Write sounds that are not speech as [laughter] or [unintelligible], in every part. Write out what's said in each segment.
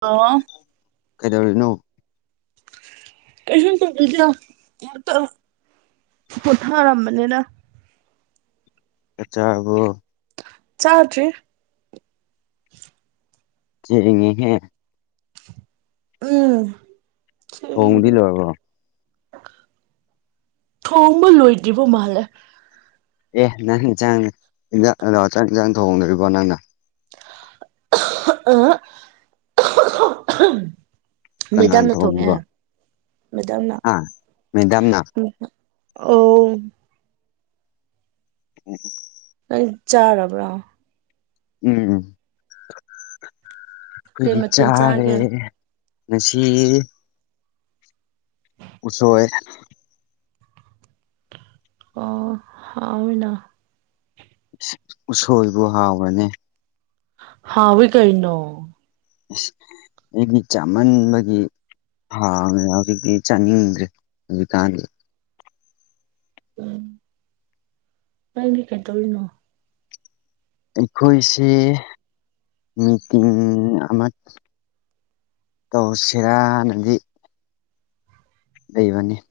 ꯑꯣ ꯀꯩꯗꯧꯔꯤꯅꯣ ꯀꯩꯁꯨꯨꯝ ꯇꯧꯔꯤꯗ ꯑꯇ ꯄꯣꯊꯥꯔꯝꯕꯅꯤꯅ ꯀꯠꯆꯥ ꯑꯕꯣ ꯆꯥ꯭ꯗꯔꯤ ꯁꯦꯉꯦ ꯎꯝ ꯊꯣꯡꯗꯤ ꯂꯣꯏꯔꯕꯣ ꯊꯣꯡꯕ ꯂꯣꯏꯗ꯭ꯔꯤꯕ ꯃꯥꯜꯂꯦ ꯑꯦ ꯅꯪ ꯏꯟꯁꯥꯡ ꯏꯟꯖꯥꯡ ꯑꯗ ꯆꯥꯛ ꯌꯦꯟꯁꯥꯡ ꯊꯣꯡꯍꯣꯡꯅꯣꯔꯤꯕꯣ ꯅꯪꯅ ꯑ [unintelligible] ꯀꯅꯥꯅ ꯃꯦꯗꯥꯝꯅ ꯊꯣꯡꯉꯦ ꯃꯦꯗꯥꯝꯅ ꯑꯥ ꯃꯗꯥꯝꯅ ꯑꯣ ꯎꯝ ꯑꯩ ꯆꯥꯔꯕ꯭ꯔ ꯎꯝ ꯀꯩ ꯐꯗꯤ ꯃꯊꯦꯜ ꯆꯥꯔꯦ ꯆꯥꯒꯦ ꯉꯁꯤ ꯎꯁꯣꯏ ꯑꯣ ꯍꯥꯎꯅꯥ ꯎꯁꯣꯏꯕꯨ ꯍꯥꯎꯕꯅꯤ ꯍꯥꯎꯕꯤ ꯀꯩꯩꯅꯣ ꯑ ꯑꯩꯒꯤ ꯆꯃꯟꯕꯒꯤ ꯍꯥꯎ ꯍꯧꯖꯤꯛꯇꯤ ꯆꯥꯅꯤꯡꯈ꯭ꯔꯦ ꯍꯧꯖꯤꯛꯀꯥꯟꯗꯦ ꯎꯝ ꯅꯪꯗꯤ ꯀꯩ ꯇꯧꯔꯤꯅꯣ ꯑꯩꯈꯣꯏꯁ ꯃꯤꯇꯤꯡ ꯑꯃꯥ ꯇꯧ ꯁꯦꯔꯥ ꯅꯗꯤ ꯂꯩꯕꯅꯤ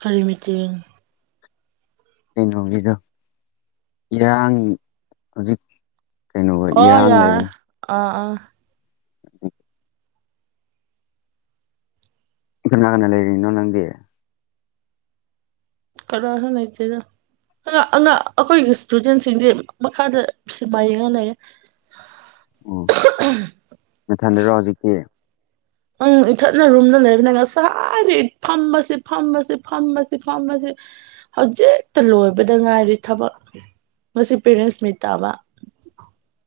ꯀꯔꯤ ꯃꯤꯇꯤꯡ ꯀꯩꯅꯣꯒꯤꯗꯣ ꯏꯔꯥꯡ ꯍꯧꯖꯤꯛ ꯀꯩꯅꯣ ꯑꯣ ꯏꯔꯥꯡ ꯂꯩ ꯌꯥꯔꯦ ꯑ ꯑ [inaudible] ꯀꯅꯥ ꯀꯅꯥ ꯂꯩꯔꯤꯅꯣ ꯅꯪꯗꯤ ꯀꯅꯥꯁꯨ ꯂꯩꯇꯦꯗ ꯑꯥꯡ ꯑꯉꯥꯡ ꯑꯩꯈꯣꯏꯒꯤ ꯏꯁꯇꯨꯗꯦꯟꯁꯤꯡꯗꯤ ꯃꯈꯥꯗ ꯁꯤꯃꯥꯏ ꯌꯦꯡꯉ ꯂꯩꯌꯦ [unintelligible] ꯑꯣ ꯃꯊꯟꯗꯔꯣ ꯍꯧꯖꯤꯛꯇꯤ ꯎꯝ ꯏꯊꯠꯅ ꯔꯨꯝꯅ ꯂꯩꯕꯅꯤ ꯉꯁꯥꯏ ꯍꯥꯏꯗꯤ ꯐꯝꯃꯁꯤ ꯐꯝꯃꯁꯤ ꯐꯝꯃꯁꯤ ꯐꯝꯃꯁꯤ ꯍꯧꯖꯤꯦꯛꯇ ꯂꯣꯏꯕꯗ ꯉꯥꯏꯔꯤ ꯊꯕꯛ ꯉꯁꯤ ꯄꯦꯔꯦꯟꯁ ꯃꯤꯠ ꯇꯥꯕ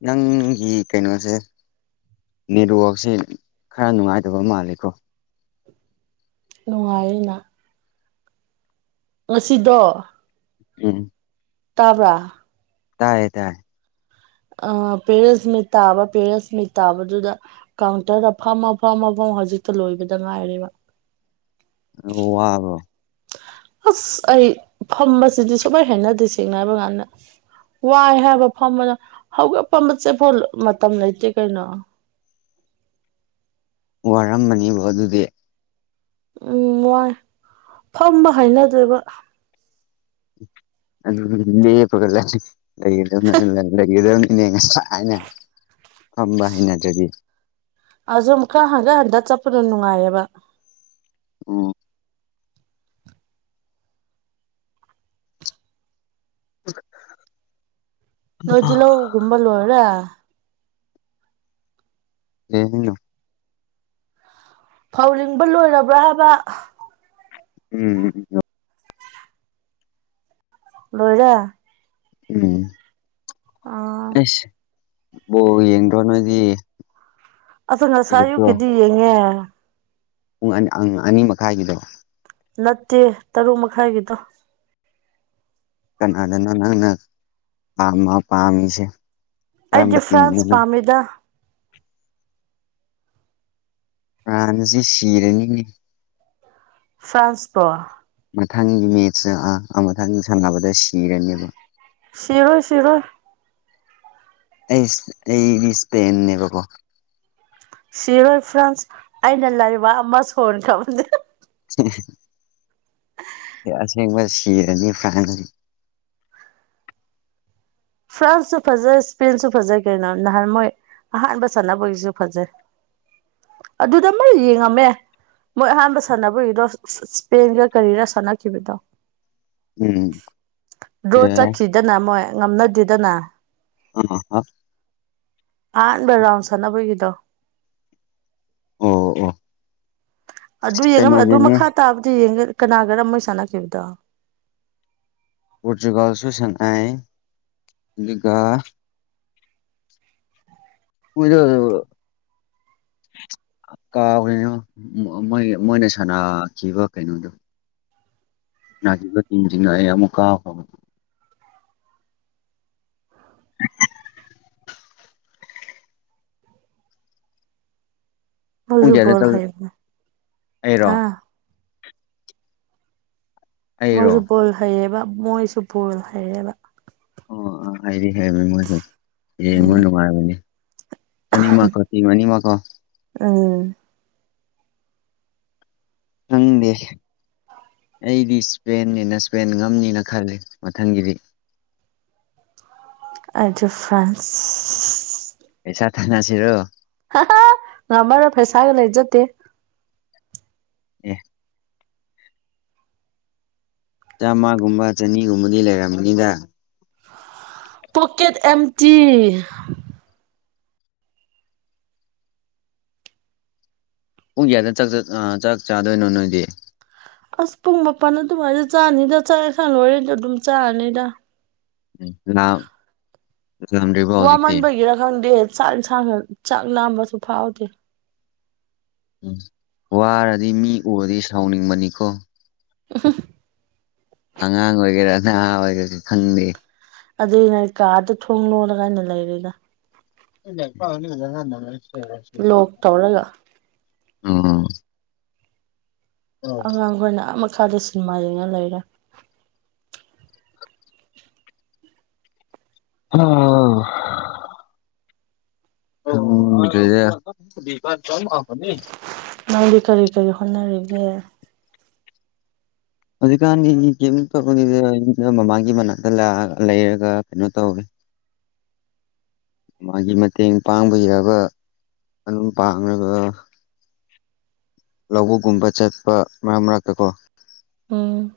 ꯅꯪꯒꯤ ꯀꯩꯅꯣꯁꯦ ꯅꯦꯠꯋꯛꯁꯦ ꯈꯔ ꯅꯨꯡꯉꯥꯏꯇꯕ ꯃꯥꯜꯂꯦꯀꯣ ꯅꯨꯡꯉꯥꯏꯅ ꯉꯁꯤꯗꯣ ꯎꯝ ꯇꯥꯕ꯭ꯔꯥ ꯇꯥꯏꯌꯦ ꯇꯥꯏ ꯑ ꯄꯦꯔꯁꯃꯤꯠ ꯇꯥꯕ ꯄꯦꯔꯁꯃꯤꯠ ꯇꯥꯕꯗꯨꯗ ꯀꯥꯎꯟꯇꯔꯗ ꯐꯝꯃ ꯐꯝꯃ ꯐꯝ ꯍꯧꯖꯤꯛꯇ ꯂꯣꯏꯕꯗ ꯉꯥꯏꯔꯦꯕ ꯑꯣ ꯋꯥ ꯑꯁ ꯑꯩ ꯐꯝꯕꯁꯤꯗꯤ ꯁꯨꯃꯩ ꯍꯥꯏꯅꯗꯦ ꯁꯦꯡꯅ ꯍꯥꯏꯕ ꯀꯥꯟꯗ ꯋꯥꯏ ꯍꯥꯏꯕ ꯐꯝꯕꯅ ꯍꯧꯒꯠꯄ ꯃꯆꯦꯠꯐꯥꯎ ꯃꯇꯝ ꯂꯩꯇꯦ ꯀꯩꯅꯣ ꯋꯥꯔꯝꯕꯅꯦꯕꯣ ꯑꯗꯨꯗꯤ ꯎꯝ ꯋꯥꯏ ꯐꯝꯕ ꯍꯩꯅꯗꯦꯕ ꯑꯗꯨꯗꯤ ꯂꯦꯞꯄꯒ ꯂꯩꯖꯤꯛ ꯂꯩꯒꯗꯕꯅꯤ ꯏꯅꯦ ꯉꯁꯥꯏꯅ ꯐꯝꯕ ꯍꯩꯅꯗ꯭ꯔꯗꯤ ꯑꯥꯖꯨ ꯃꯨꯛꯀ ꯍꯟꯒꯠ ꯍꯟꯗꯥ ꯆꯠꯄꯗꯣ ꯅꯨꯡꯉꯥꯏꯌꯦꯕ ꯑꯣ [unintelligible] ꯅꯣꯏꯗꯤ ꯂꯧꯒꯨꯝꯕ ꯂꯣꯏꯔꯦ ꯀꯦ ꯍꯥꯏꯅꯣ ꯐꯧ ꯂꯤꯡꯕ ꯂꯣꯏꯔꯕ꯭ꯔꯥ ꯍꯥꯏꯕ ꯎꯝ ꯂꯣꯏꯔꯦ ꯎꯝ ꯑꯥ ꯑꯦꯁ ꯕꯣꯜ ꯌꯦꯡꯗ꯭ꯔꯣ ꯅꯣꯏꯗꯤ ꯑꯗꯨ ꯉꯁꯥꯏ ꯑꯌꯨꯛꯇꯣ ꯑꯌꯨꯛꯀꯤꯗꯤ ꯌꯦꯡꯉꯦ ꯄꯨꯡ ꯑꯟ ꯑꯪ ꯑꯅꯤ ꯃꯈꯥꯏꯒꯤꯗꯣ ꯅꯠꯇꯦ ꯇꯔꯨꯛ ꯃꯈꯥꯏꯒꯤꯗꯣ ꯀꯅꯥꯗꯅꯣ ꯅꯪꯅ ꯄꯥꯃ ꯄꯥꯝꯃꯤꯁꯦ ꯀꯔꯝꯕ ꯑꯩꯗꯤ ꯐ꯭ꯔꯥꯟꯁ ꯇꯤꯝꯗꯅꯣ ꯄꯥꯝꯃꯤꯗ ꯐ꯭ꯔꯥꯟꯖꯤ ꯁꯤꯔꯅꯤꯅꯦ ꯐ꯭ꯔꯥꯟꯁꯄꯣ ꯃꯊꯪꯒꯤ ꯃꯦꯠꯁꯇ ꯑꯥ ꯃꯊꯪ ꯁꯥꯟꯅꯕꯗ ꯁꯤꯔꯅꯦꯕ ꯁꯤꯔꯣꯏ ꯁꯤꯔꯣꯏ ꯑꯦꯁ ꯑꯩꯗꯤ ꯏꯁꯄꯦꯟꯅꯦꯕꯀꯣ ꯁꯤꯔꯣꯏ ꯐ꯭ꯔꯥꯟꯁ ꯑꯩꯅ ꯂꯩꯕꯥꯛ ꯑꯃ ꯁꯣꯟꯈ꯭ꯔꯕꯅꯦ ꯑꯁꯦꯡꯕ ꯁꯤꯔꯅꯤ ꯐ꯭ꯔꯥꯟ ꯐ꯭ꯔꯥꯟꯁꯁꯨ ꯐꯖꯩ ꯏꯁꯄꯦꯟꯁꯨ ꯐꯖꯩ ꯀꯩꯅꯣ ꯅꯍꯥꯟ ꯃꯣꯏ ꯑꯍꯥꯟꯕ ꯁꯥꯟꯅꯕꯒꯤꯁꯨ ꯐꯖꯩ ꯑꯗꯨꯗ ꯑꯃ ꯌꯦꯡꯉꯝꯃꯦ ꯃꯣꯏ ꯑꯍꯥꯟꯕ ꯁꯥꯟꯅꯕꯒꯤꯗꯣ ꯏꯁꯄꯦꯟꯒ ꯀꯔꯤꯔ ꯁꯥꯟꯅꯈꯤꯕꯗꯣ ꯎꯝ ꯗ꯭ꯔꯣ ꯑꯦ ꯆꯠꯈꯤꯗꯅ ꯃꯣꯏ ꯉꯝꯅꯗꯦꯗꯅ ꯑꯍꯥ ꯑꯍꯥꯟꯕ ꯔꯥ꯭ꯎꯟ ꯁꯅꯕꯒꯤꯗꯣ ꯑꯣ ꯑꯣ ꯑꯗꯨ ꯌꯦꯡꯉꯝꯃꯦ ꯑꯗꯨ ꯀꯩꯅꯣꯒꯤꯅꯦ ꯃꯈꯥ ꯇꯥꯕꯗꯤ ꯌꯦꯡꯒꯦ ꯀꯅꯥꯒꯔ ꯃꯣꯏ ꯁꯥꯟꯅꯈꯤꯕꯗꯣ ꯄꯣꯔꯇꯨꯒꯜꯁꯨ ꯁꯥꯟꯅꯩ ꯑꯗꯨꯒ ꯀꯨꯏꯗ ꯑꯗꯨꯒ ꯀꯥꯎꯒ꯭ꯔꯦꯅꯦ ꯃꯣꯏ ꯃꯣꯏꯒꯤ ꯃꯣꯏꯅ ꯁꯥꯟꯅꯈꯤꯕ ꯀꯩꯅꯣꯗꯣ [unintelligible] ꯄꯨꯡ ꯃꯣꯏꯖꯨ ꯀꯌꯥꯗ ꯕꯣꯜ ꯆꯠꯂ ꯍꯩꯕꯅꯤ ꯑꯩꯔꯣ ꯍꯥ ꯑꯩꯔꯣ ꯃꯣꯏꯁꯨ ꯕꯣꯜ ꯍꯩꯌꯦꯕ ꯃꯣꯏꯁꯨ ꯕꯣꯜ ꯍꯩꯌꯦꯕ ꯑꯣ ꯑꯥ ꯍꯩꯗꯤ ꯍꯩꯕꯅꯤ ꯃꯣꯏꯁꯨ ꯌꯦꯡꯕ ꯎꯝ ꯅꯨꯡꯉꯥꯏꯕꯅꯤ ꯑꯅꯤꯃꯛ ꯀꯣ ꯇꯤꯝ ꯑꯅꯤꯃꯛꯀꯣ ꯎꯝ ꯈꯪꯗꯦꯁ ꯑꯩꯗꯤ ꯏꯁꯄꯦꯟꯅꯤꯅ ꯏꯁꯄꯦꯟ ꯉꯝꯅꯤꯅ ꯈꯜꯂꯤ ꯃꯊꯪꯒꯤꯗꯤ ꯑꯗꯨ ꯐ꯭ꯔꯥꯟꯁ ꯄꯩꯁꯥ ꯊꯥꯅꯁꯤꯔꯣ ꯍꯥ ꯍꯥ ꯉꯝꯃꯔꯣꯏ ꯐꯩꯁꯥꯒ ꯂꯩꯖꯗꯦ ꯑꯦ ꯆꯥꯝꯃꯒꯨꯝꯕ ꯆꯅꯤꯒꯨꯝꯕꯗꯤ ꯂꯩꯔꯝꯒꯅꯤꯗꯥ ꯄꯣꯛꯀꯦꯠ ꯑꯦꯝꯇꯤ ꯄꯨꯡ ꯀꯌꯥꯗ ꯆꯥꯛꯆꯠ ꯑ ꯆꯥꯛ ꯆꯥꯗꯣꯏꯅꯣ ꯅꯣꯏꯗꯤ ꯑꯁ ꯄꯨꯡ ꯃꯥꯄꯜ ꯑꯗꯨꯃꯥꯏꯗ ꯆꯥꯔꯅꯤꯗ ꯆꯠꯂꯦ ꯈꯪ ꯂꯣꯏꯔꯦꯗ ꯑꯗꯨꯝ ꯆꯥꯔꯅꯤꯗ [inaudible] [inaudible] ꯋꯥꯃꯟꯕꯒꯤꯔ ꯈꯪꯗꯦ ꯆꯥꯛ ꯌꯦꯟꯁꯥꯡ ꯆꯥꯛ ꯅꯥꯝꯕꯁꯨ ꯐꯥꯎꯗꯦ ꯎꯝ ꯋꯥꯔꯗꯤ ꯃꯤ ꯎꯔꯗꯤ ꯁꯥꯎꯅꯤꯡꯕꯅꯤꯀꯣ ꯑꯍ ꯑꯉꯥꯡ ꯑꯣꯏꯒꯦꯔꯥ ꯅꯍꯥ ꯑꯣꯏꯒꯦꯔꯥꯁꯨ ꯈꯪꯗꯦ ꯑꯗꯨꯏ ꯅ ꯀꯥꯗ ꯊꯣꯡ ꯂꯣꯜꯂꯒꯥꯏꯅ ꯂꯩꯔꯗ ꯏ ꯄꯥꯎꯗꯥꯟꯅꯦ ꯂꯣꯛ ꯇꯧꯔꯒ ꯎꯝ ꯑꯉꯥꯡꯈꯣꯏꯅ ꯑꯃ ꯃꯈꯥꯗ ꯁꯤꯅꯦꯃꯥ ꯌꯦꯡꯉ ꯂꯩꯔꯦ ꯍ ꯎꯝ ꯅꯪꯗꯤ ꯀꯔꯤ ꯀꯔꯤ ꯍꯣꯠꯅꯔꯤꯒꯦ ꯍꯧꯖꯤꯛꯀꯥꯟꯗꯤ ꯀꯔꯤꯝ ꯇꯧꯄꯗ ꯑꯩ ꯃꯃꯥꯡꯒꯤ ꯃꯅꯥꯛꯇ ꯂꯩꯔꯒ ꯀꯩꯅꯣ ꯇꯧꯒꯦ ꯃꯥꯒꯤ ꯃꯇꯦꯡ ꯄꯥꯡꯕ ꯌꯥꯕ ꯃꯅꯨꯡ ꯄꯥꯡꯂꯒ ꯂꯧꯕꯨꯛꯒꯨꯝꯕ ꯆꯠꯄ ꯃꯔꯛ ꯃꯔꯛꯇ ꯀꯣ ꯎꯝ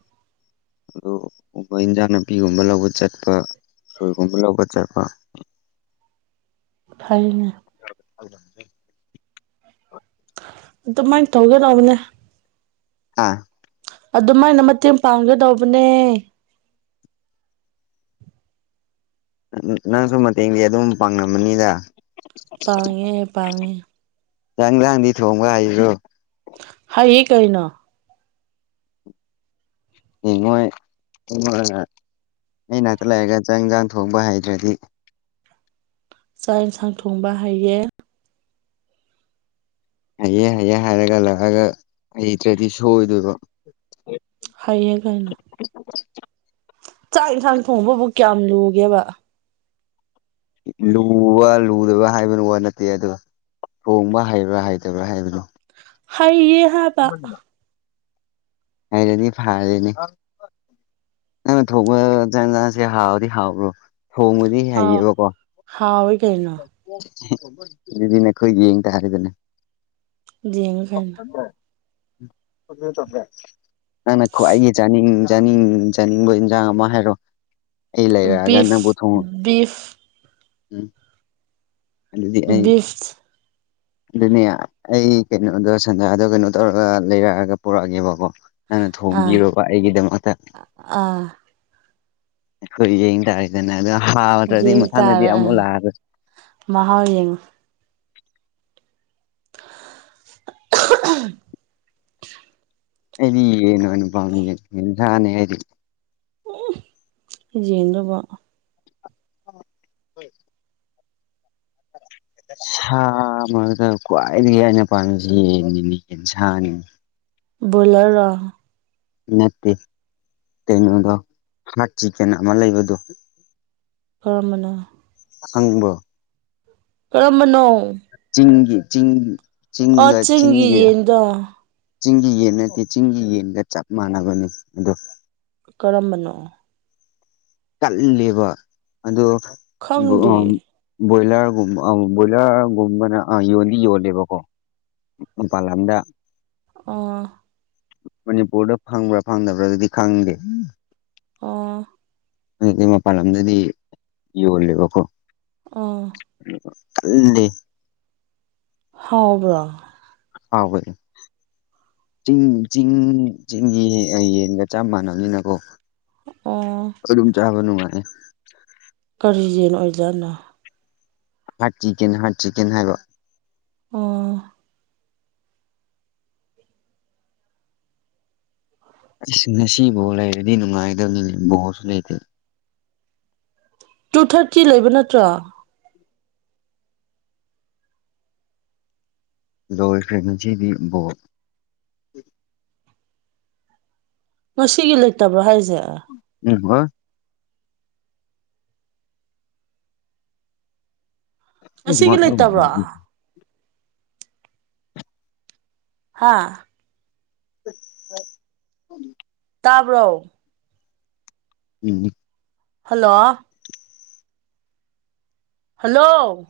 ꯑꯗꯨꯕ ꯏꯟꯖꯥꯡ ꯅꯥꯄꯤꯒꯨꯝꯕ ꯂꯧꯕ ꯆꯠꯄ ꯁꯣꯏꯒꯨꯝꯕ ꯂꯧꯕ ꯆꯠꯄ ꯐꯔꯤꯅꯦ [unintelligible] ꯑꯗꯨꯃꯥꯏꯅ ꯇꯧꯒꯗꯧꯕꯅꯦ ꯍꯥ ꯑꯗꯨꯃꯥꯏꯅ ꯃꯇꯦꯡ ꯄꯥꯡꯒꯗꯧꯕꯅꯦ ꯅꯪꯁꯨ ꯃꯇꯦꯡꯗꯤ ꯑꯗꯨꯝ ꯄꯥꯡꯉꯃꯅꯤꯗ ꯄꯥꯡꯉꯦ ꯄꯥꯡꯉꯦ ꯌꯥꯪ ꯂꯥꯡꯗꯤ ꯊꯣꯡꯕ ꯍꯥꯏꯔꯣ ꯍ ꯍ ꯀꯥꯏꯅꯣ ꯏꯉꯣꯏ ꯏꯣ ꯑ ꯥꯛꯇ ꯂꯩꯔꯒ ꯆꯪꯖꯥꯡ ꯊ ꯊꯣꯛꯄ ꯍꯥꯏꯗ꯭ꯔꯗꯤ ꯆꯥꯛ ꯌꯦꯟꯁꯥꯡ ꯊꯣꯡꯕ ꯍꯥꯏꯩꯌꯦ ꯍꯩꯑ ꯍꯩꯑꯦ ꯍꯥꯏꯔꯒ ꯂꯥꯛꯑꯒ ꯍꯩꯇ꯭ꯔꯗꯤ ꯁꯣꯏꯗꯣꯏꯕ ꯍꯩꯌꯦ ꯀꯩꯅꯣ ꯆꯥꯛ ꯌꯦꯟꯁꯥꯡ ꯊꯣꯡꯕꯕꯨ ꯀꯌꯥꯝ ꯂꯨꯒꯦꯕ ꯂꯨꯕ ꯂꯨꯗꯕ꯭ꯔꯥ ꯍꯥꯏꯕꯅꯣ ꯋꯥ ꯅꯠꯇꯦ ꯑ ꯊꯣꯡꯕ ꯍꯩꯕ꯭ꯔꯥ ꯍꯩꯇꯕ꯭ꯔꯥ ꯍꯥꯏꯕꯅꯣ ꯍꯩ ꯌꯦ ꯍꯥ ꯀꯗ ꯍꯥꯏꯔꯅꯤ ꯐꯥꯔꯅꯦ ꯅꯪꯅ ꯊꯣꯡꯕ ꯆ ꯆꯁꯦ ꯍꯥꯎꯕꯗꯤ ꯍꯥꯎꯕ꯭ꯔꯣ ꯊꯣꯡꯕꯗꯤ ꯍꯥꯎ ꯍꯩꯌꯦꯕꯀꯣ ꯍꯥꯎ ꯀꯅ ꯑꯗꯨꯗꯤ ꯅꯈꯣꯏ ꯌꯦꯡ ꯇꯔꯗꯨꯅꯦ ꯌꯦꯡꯉꯨ ꯀꯩꯅꯣ ꯃꯦ ꯑꯗꯨ ꯊꯃꯦꯃꯦ ꯅꯪꯅ ꯈ꯭ꯋꯥꯏꯒꯤ ꯆꯥꯅꯤꯡ ꯆꯥꯅꯤꯡ ꯆꯥꯅꯤꯡꯕ ꯏꯟꯁꯥꯡ ꯑꯃ ꯍꯥꯏꯔꯣ ꯏ ꯂꯩ ꯂꯩꯔ ꯑꯒ ꯕꯤꯐ ꯅꯪꯕꯨ ꯊꯣꯉꯨ ꯕꯤꯐ ꯑꯗꯨꯗꯤ ꯑꯩ [unintelligible] ꯑꯗꯨꯅꯦ ꯑꯩ ꯀꯩꯅꯣꯗꯣ ꯁꯟꯗꯗꯣ ꯀꯩꯅꯣ ꯇꯧꯔꯒ ꯂꯩꯔꯛꯑꯒ ꯄꯨꯔꯛꯑꯒꯦꯕꯀꯣ ꯅꯪꯅ ꯑꯥ ꯊꯣꯡꯕꯤꯔꯨꯕ ꯑꯩꯒꯤꯗꯃꯛꯇ ꯑꯥ ꯍꯣꯏ ꯌꯦꯡ ꯇꯥꯔꯦ ꯗꯅ ꯑꯗꯨ ꯍꯥꯎꯗ꯭ꯔꯗꯤ ꯌꯦꯡ ꯃꯊꯪꯗꯗꯤ ꯇꯥꯔꯦ ꯑꯃꯨꯛ ꯑꯥ ꯂꯥꯛꯑ ꯃꯍꯥꯎ ꯌꯦꯡ [unintelligible] ꯑꯗꯤ ꯌꯦꯟꯅ ꯅꯣꯏꯅ ꯄꯥꯝꯃꯦ ꯌꯦꯟ ꯆꯥꯅꯤ ꯅꯩꯗꯤ ꯌꯦꯟ ꯗꯨꯕꯨ ꯍꯣꯏ [unintelligible] ꯁꯥ ꯑꯃꯗ ꯈ꯭ꯋꯥꯏꯗꯒꯤ ꯑꯩꯅ ꯄꯥꯟꯃꯤꯁꯤ ꯌꯦꯟꯅꯤꯅꯦ ꯌꯦꯟꯁꯥꯅꯤꯅꯦ ꯕꯣꯏꯂꯔ ꯔꯣ ꯅꯠꯇꯦ ꯀꯩꯅꯣꯗ ꯍꯥꯔꯠ ꯆꯤꯀꯟ ꯑꯃ ꯂꯩꯕꯗꯣ ꯀꯔꯝꯕꯅꯣ ꯊꯪꯕ [inaudible] ꯀꯔꯝꯕꯅꯣ ꯆꯤꯡꯒꯤ ꯆꯤꯡ ꯑꯣ ꯆꯤꯡꯒ ꯆꯤꯡꯒꯤ ꯌꯦꯟꯗꯣ ꯆꯤꯡꯒꯤ ꯌꯦꯟ ꯅꯠꯇꯦ ꯆꯤꯡꯒꯤ ꯌꯦꯟꯒ ꯆꯞ ꯃꯥꯟꯅꯕꯅꯤ ꯑꯗꯣ ꯀꯔꯝꯕꯅꯣ ꯀꯜꯂꯦꯕ ꯑꯗꯣ ꯈꯪꯗꯤꯌꯦ ꯕꯣꯏꯂꯔꯒꯨꯝꯕ ꯑ ꯕꯣꯏꯂꯔꯒꯨꯝꯕꯅ ꯑ ꯌꯣꯟꯗꯤ ꯌꯣꯜꯂꯦꯕꯀꯣ ꯃꯄꯥꯟ ꯂꯝꯗ ꯑꯥ ꯃꯅꯤꯄꯨꯔꯗ ꯐꯪꯕ꯭ꯔꯥ ꯐꯪꯗꯕ꯭ꯔꯥ ꯑꯗꯨꯗꯤ ꯈꯪꯗꯦ ꯑꯣ ꯑꯗꯨꯗꯤ ꯃꯄꯥꯟ ꯂꯝꯗꯗꯤ ꯌꯣꯜꯂꯦꯕꯀꯣ ꯑꯥ ꯀꯜꯂꯦ ꯍꯥꯎꯕ꯭ꯔꯥ ꯍꯥꯎꯕꯅꯦ ꯆꯤꯡ ꯆꯤꯡ ꯆꯤꯡꯒꯤ ꯌꯦꯟꯒ ꯆꯞ ꯃꯥꯟꯅꯕꯅꯤꯅꯀꯣ ꯑꯥ ꯑꯗꯨꯝ ꯆꯥꯕ ꯅꯨꯡꯉꯥꯏꯌꯦ ꯀꯔꯤ ꯌꯦꯟ ꯑꯣꯏꯖꯥꯠꯅꯣ ꯍꯥꯔꯠ ꯆꯤꯛꯀꯦꯟ ꯍꯥꯔꯠ ꯆꯤꯛꯀꯦꯟ ꯍꯥꯏꯕ ꯑꯥ ꯑꯁ ꯉꯁꯤ ꯕꯣꯜ ꯂꯩꯔꯗꯤ ꯅꯨꯡꯉꯥꯏꯗꯕꯅꯤ ꯕꯣꯜꯁꯨ ꯂꯩꯇꯦ ꯇꯨ ꯊꯥꯔꯇꯤ ꯂꯩꯕ ꯅꯠꯇ꯭ꯔꯣ ꯂꯣꯏꯈꯔ꯭ꯦ ꯉꯁꯤꯗꯤ ꯕꯣꯜ ꯉꯁꯤꯒꯤ ꯂꯩꯇꯕ꯭ꯔꯣ ꯍꯥꯏꯔꯤꯁꯦ ꯎꯝ ꯍ ꯎꯝ ꯑꯁꯤꯒꯤ ꯂꯩꯇꯕ꯭ꯔꯣ ꯍꯥꯥ [inaudible] ꯇꯥꯕ꯭ꯔꯣ ꯎꯝ ꯍꯜꯂꯣ ꯍꯜꯂꯣ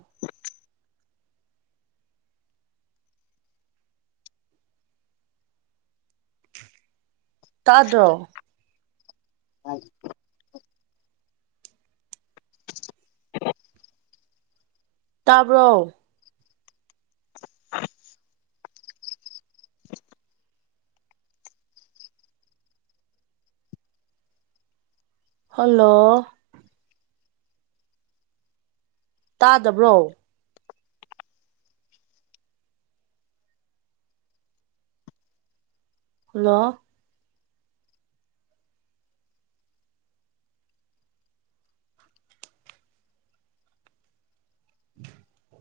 ꯇꯥꯗ꯭ꯔꯣ ꯑ [inaudible] ꯇꯥꯕ꯭ꯔꯣ [inaudible] ꯍꯜꯂꯣ ꯇꯥꯗꯕ꯭ꯔꯣ ꯍꯜꯂꯣ ꯎꯝ